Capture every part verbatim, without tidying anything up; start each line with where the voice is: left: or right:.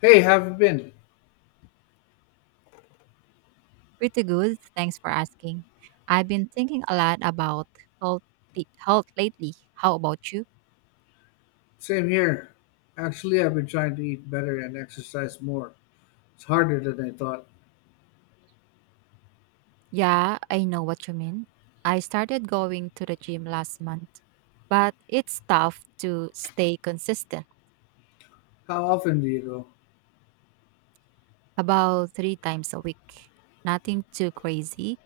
left: Hey, have you been?
right: Pretty good. Thanks for asking. I've been thinking a lot about health, health lately. How about you?
left: Same here. Actually, I've been trying to eat better and exercise more. It's harder than I thought.
right: Yeah, I know what you mean. I started going to the gym last month, but it's tough to stay consistent,
left: How often do you go?
right: about three times a week. Nothing too crazy.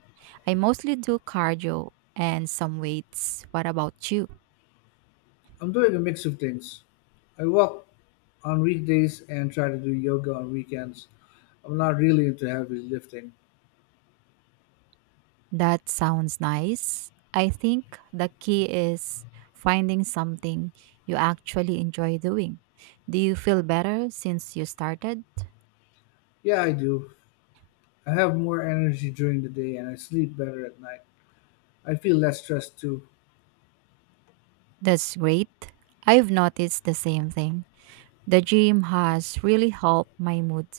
right: I mostly do cardio and some weights. What about you?
left: I'm doing a mix of things. I walk on weekdays and try to do yoga on weekends. I'm not really into heavy lifting.
right: That sounds nice. I think the key is finding something you actually enjoy doing. Do you feel better since you started?
left: Yeah, I do. I have more energy during the day and I sleep better at night. I feel less stressed too.
right: That's great. I've noticed the same thing. The gym has really helped my mood.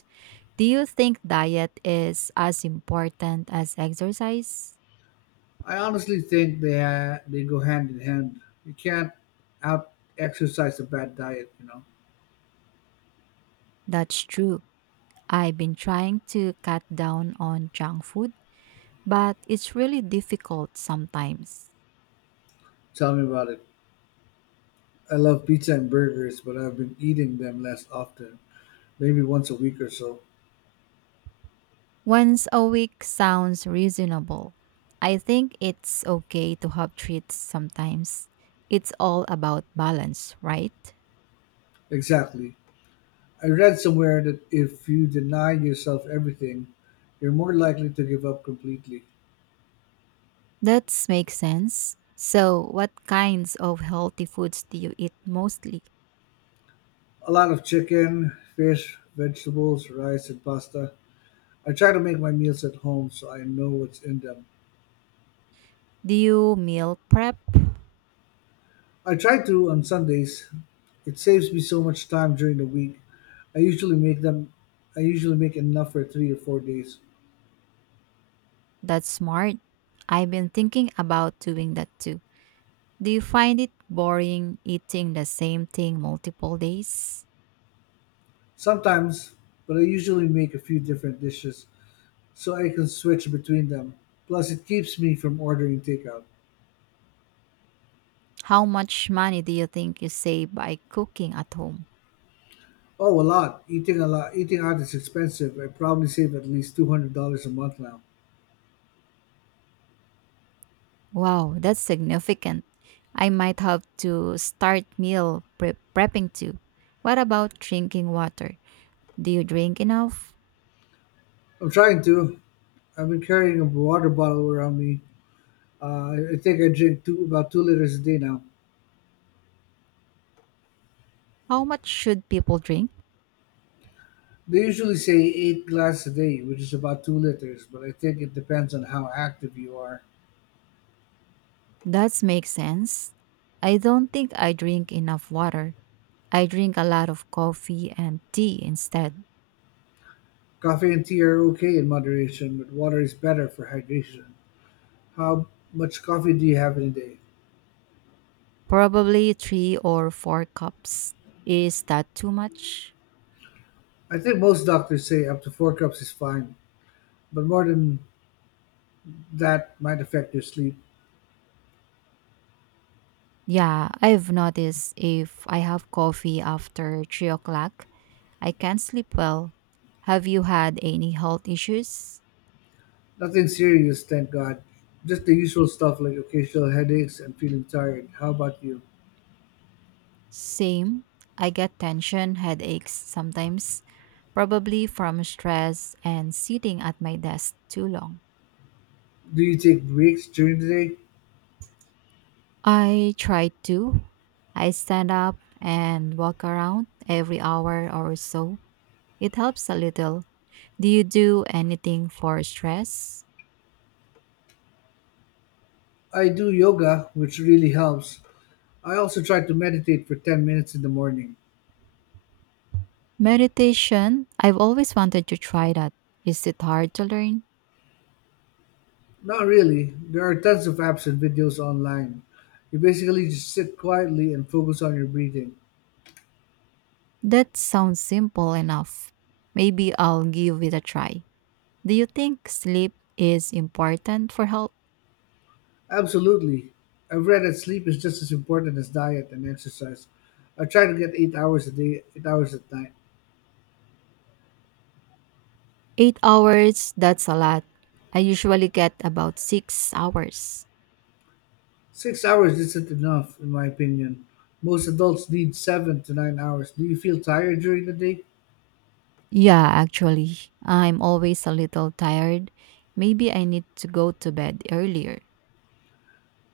right: Do you think diet is as important as exercise?
left: I honestly think they ha- they go hand in hand. You can't out exercise a bad diet, you know.
right: That's true. I've been trying to cut down on junk food, but it's really difficult sometimes.
left: Tell me about it. I love pizza and burgers, but I've been eating them less often, maybe once a week or so.
right: Once a week sounds reasonable. I think it's okay to have treats sometimes. It's all about balance, right?
left: Exactly. I read somewhere that if you deny yourself everything, you're more likely to give up completely.
right: That makes sense. So, what kinds of healthy foods do you eat mostly?
left: A lot of chicken, fish, vegetables, rice, and pasta. I try to make my meals at home so I know what's in them.
right: Do you meal prep?
left: I try to on Sundays. It saves me so much time during the week. I usually make them I usually make enough for three or four days.
right: That's smart. I've been thinking about doing that too. Do you find it boring eating the same thing multiple days?
left: Sometimes, but I usually make a few different dishes so I can switch between them. Plus, it keeps me from ordering takeout.
right: How much money do you think you save by cooking at home?
left: Oh, a lot. Eating a lot. Eating out is expensive. I probably save at least two hundred dollars a month now.
right: Wow, that's significant. I might have to start meal pre- prepping too. What about drinking water? Do you drink enough?
left: I'm trying to. I've been carrying a water bottle around me. Uh, I think I drink two, about two liters a day now.
right: How much should people drink?
left: They usually say eight glasses a day, which is about two liters, but I think it depends on how active you are.
right: That makes sense. I don't think I drink enough water. I drink a lot of coffee and tea instead.
left: Coffee and tea are okay in moderation, but water is better for hydration. How much coffee do you have in a day?
right: Probably three or four cups. Is that too much?
left: I think most doctors say up to four cups is fine, but more than that might affect your sleep.
right: Yeah, I've noticed if I have coffee after three o'clock, I can't sleep well. Have you had any health issues?
left: Nothing serious, thank God. Just the usual stuff like occasional headaches and feeling tired. How about you?
right: Same. I get tension headaches sometimes, probably from stress and sitting at my desk too long.
left: Do you take breaks during the day?
right: I try to. I stand up and walk around every hour or so. It helps a little. Do you do anything for stress?
left: I do yoga, which really helps. I also try to meditate for ten minutes in the morning.
right: Meditation. I've always wanted to try that. Is it hard to learn?
left: Not really. There are tons of apps and videos online. You basically just sit quietly and focus on your breathing.
right: That sounds simple enough. Maybe I'll give it a try. Do you think sleep is important for health?
left: Absolutely. I've read that sleep is just as important as diet and exercise. I try to get eight hours a day, eight hours at night.
right: Eight hours, that's a lot. I usually get about six hours.
left: Six hours isn't enough, in my opinion. Most adults need seven to nine hours. Do you feel tired during the day?
right: Yeah, actually, I'm always a little tired. Maybe I need to go to bed earlier,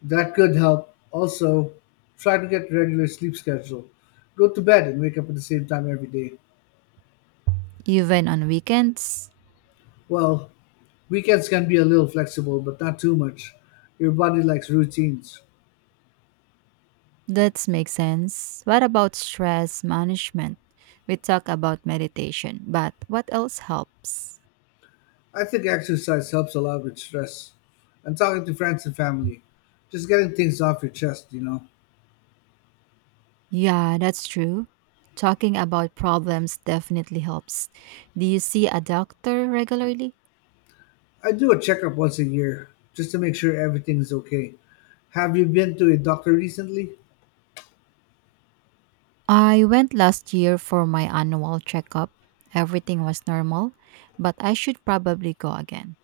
left: That could help. Also, try to get regular sleep schedule. Go to bed and wake up at the same time every day.
right: even on weekends.
left: Well, weekends can be a little flexible, but not too much. Your body likes routines.
right: That makes sense. What about stress management? We talk about meditation, but what else helps?
left: I think exercise helps a lot with stress and talking to friends and family. Just getting things off your chest, you know.
right: Yeah, that's true. Talking about problems definitely helps. Do you see a doctor regularly?
left: I do a checkup once a year just to make sure everything's okay. Have you been to a doctor recently?
right: I went last year for my annual checkup. Everything was normal, but I should probably go again.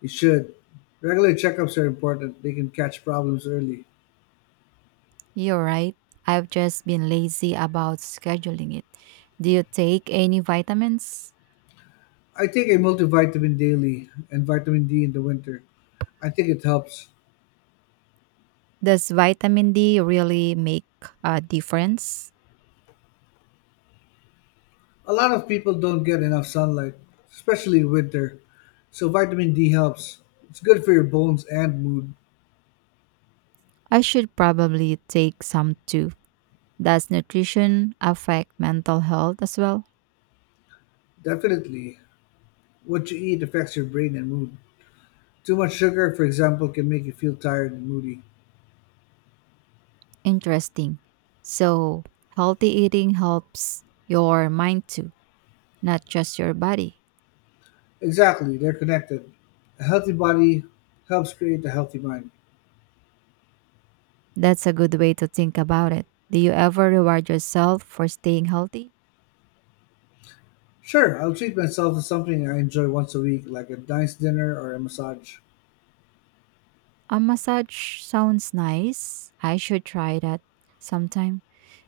left: You should. Regular checkups are important, they can catch problems early.
right: You're right. I've just been lazy about scheduling it. Do you take any vitamins?
left: I take a multivitamin daily and vitamin D in the winter. I think it helps.
right: Does vitamin D really make a difference?
left: A lot of people don't get enough sunlight, especially in winter. So vitamin D helps. It's good for your bones and mood.
right: I should probably take some too. Does nutrition affect mental health as well?
left: Definitely. What you eat affects your brain and mood. Too much sugar, for example, can make you feel tired and moody.
right: Interesting. So, healthy eating helps your mind too, not just your body.
left: Exactly, they're connected. A healthy body helps create a healthy mind.
right: That's a good way to think about it. Do you ever reward yourself for staying healthy?
left: Sure, I'll treat myself to something I enjoy once a week, like a nice dinner or a massage.
right: A massage sounds nice. I should try that sometime.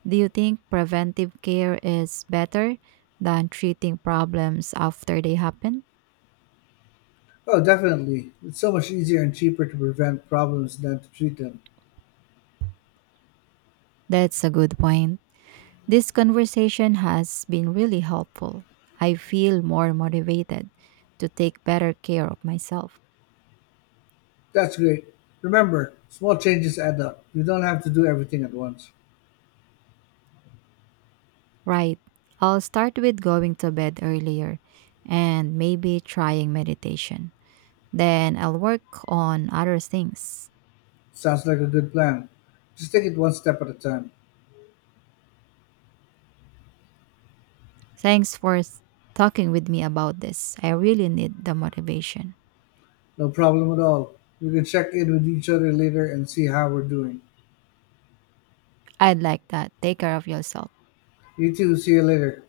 right: Do you think preventive care is better than treating problems after they happen?
left: Oh, definitely. It's so much easier and cheaper to prevent problems than to treat them.
right: That's a good point. This conversation has been really helpful. I feel more motivated to take better care of myself.
left: That's great. Remember, small changes add up. You don't have to do everything at once.
right: Right. I'll start with going to bed earlier and maybe trying meditation. Then I'll work on other things.
left: Sounds like a good plan. Just take it one step at a time.
right: Thanks for s- talking with me about this. I really need the motivation.
left: No problem at all. We can check in with each other later and see how we're doing.
right: I'd like that. Take care of yourself.
left: You too, see you later.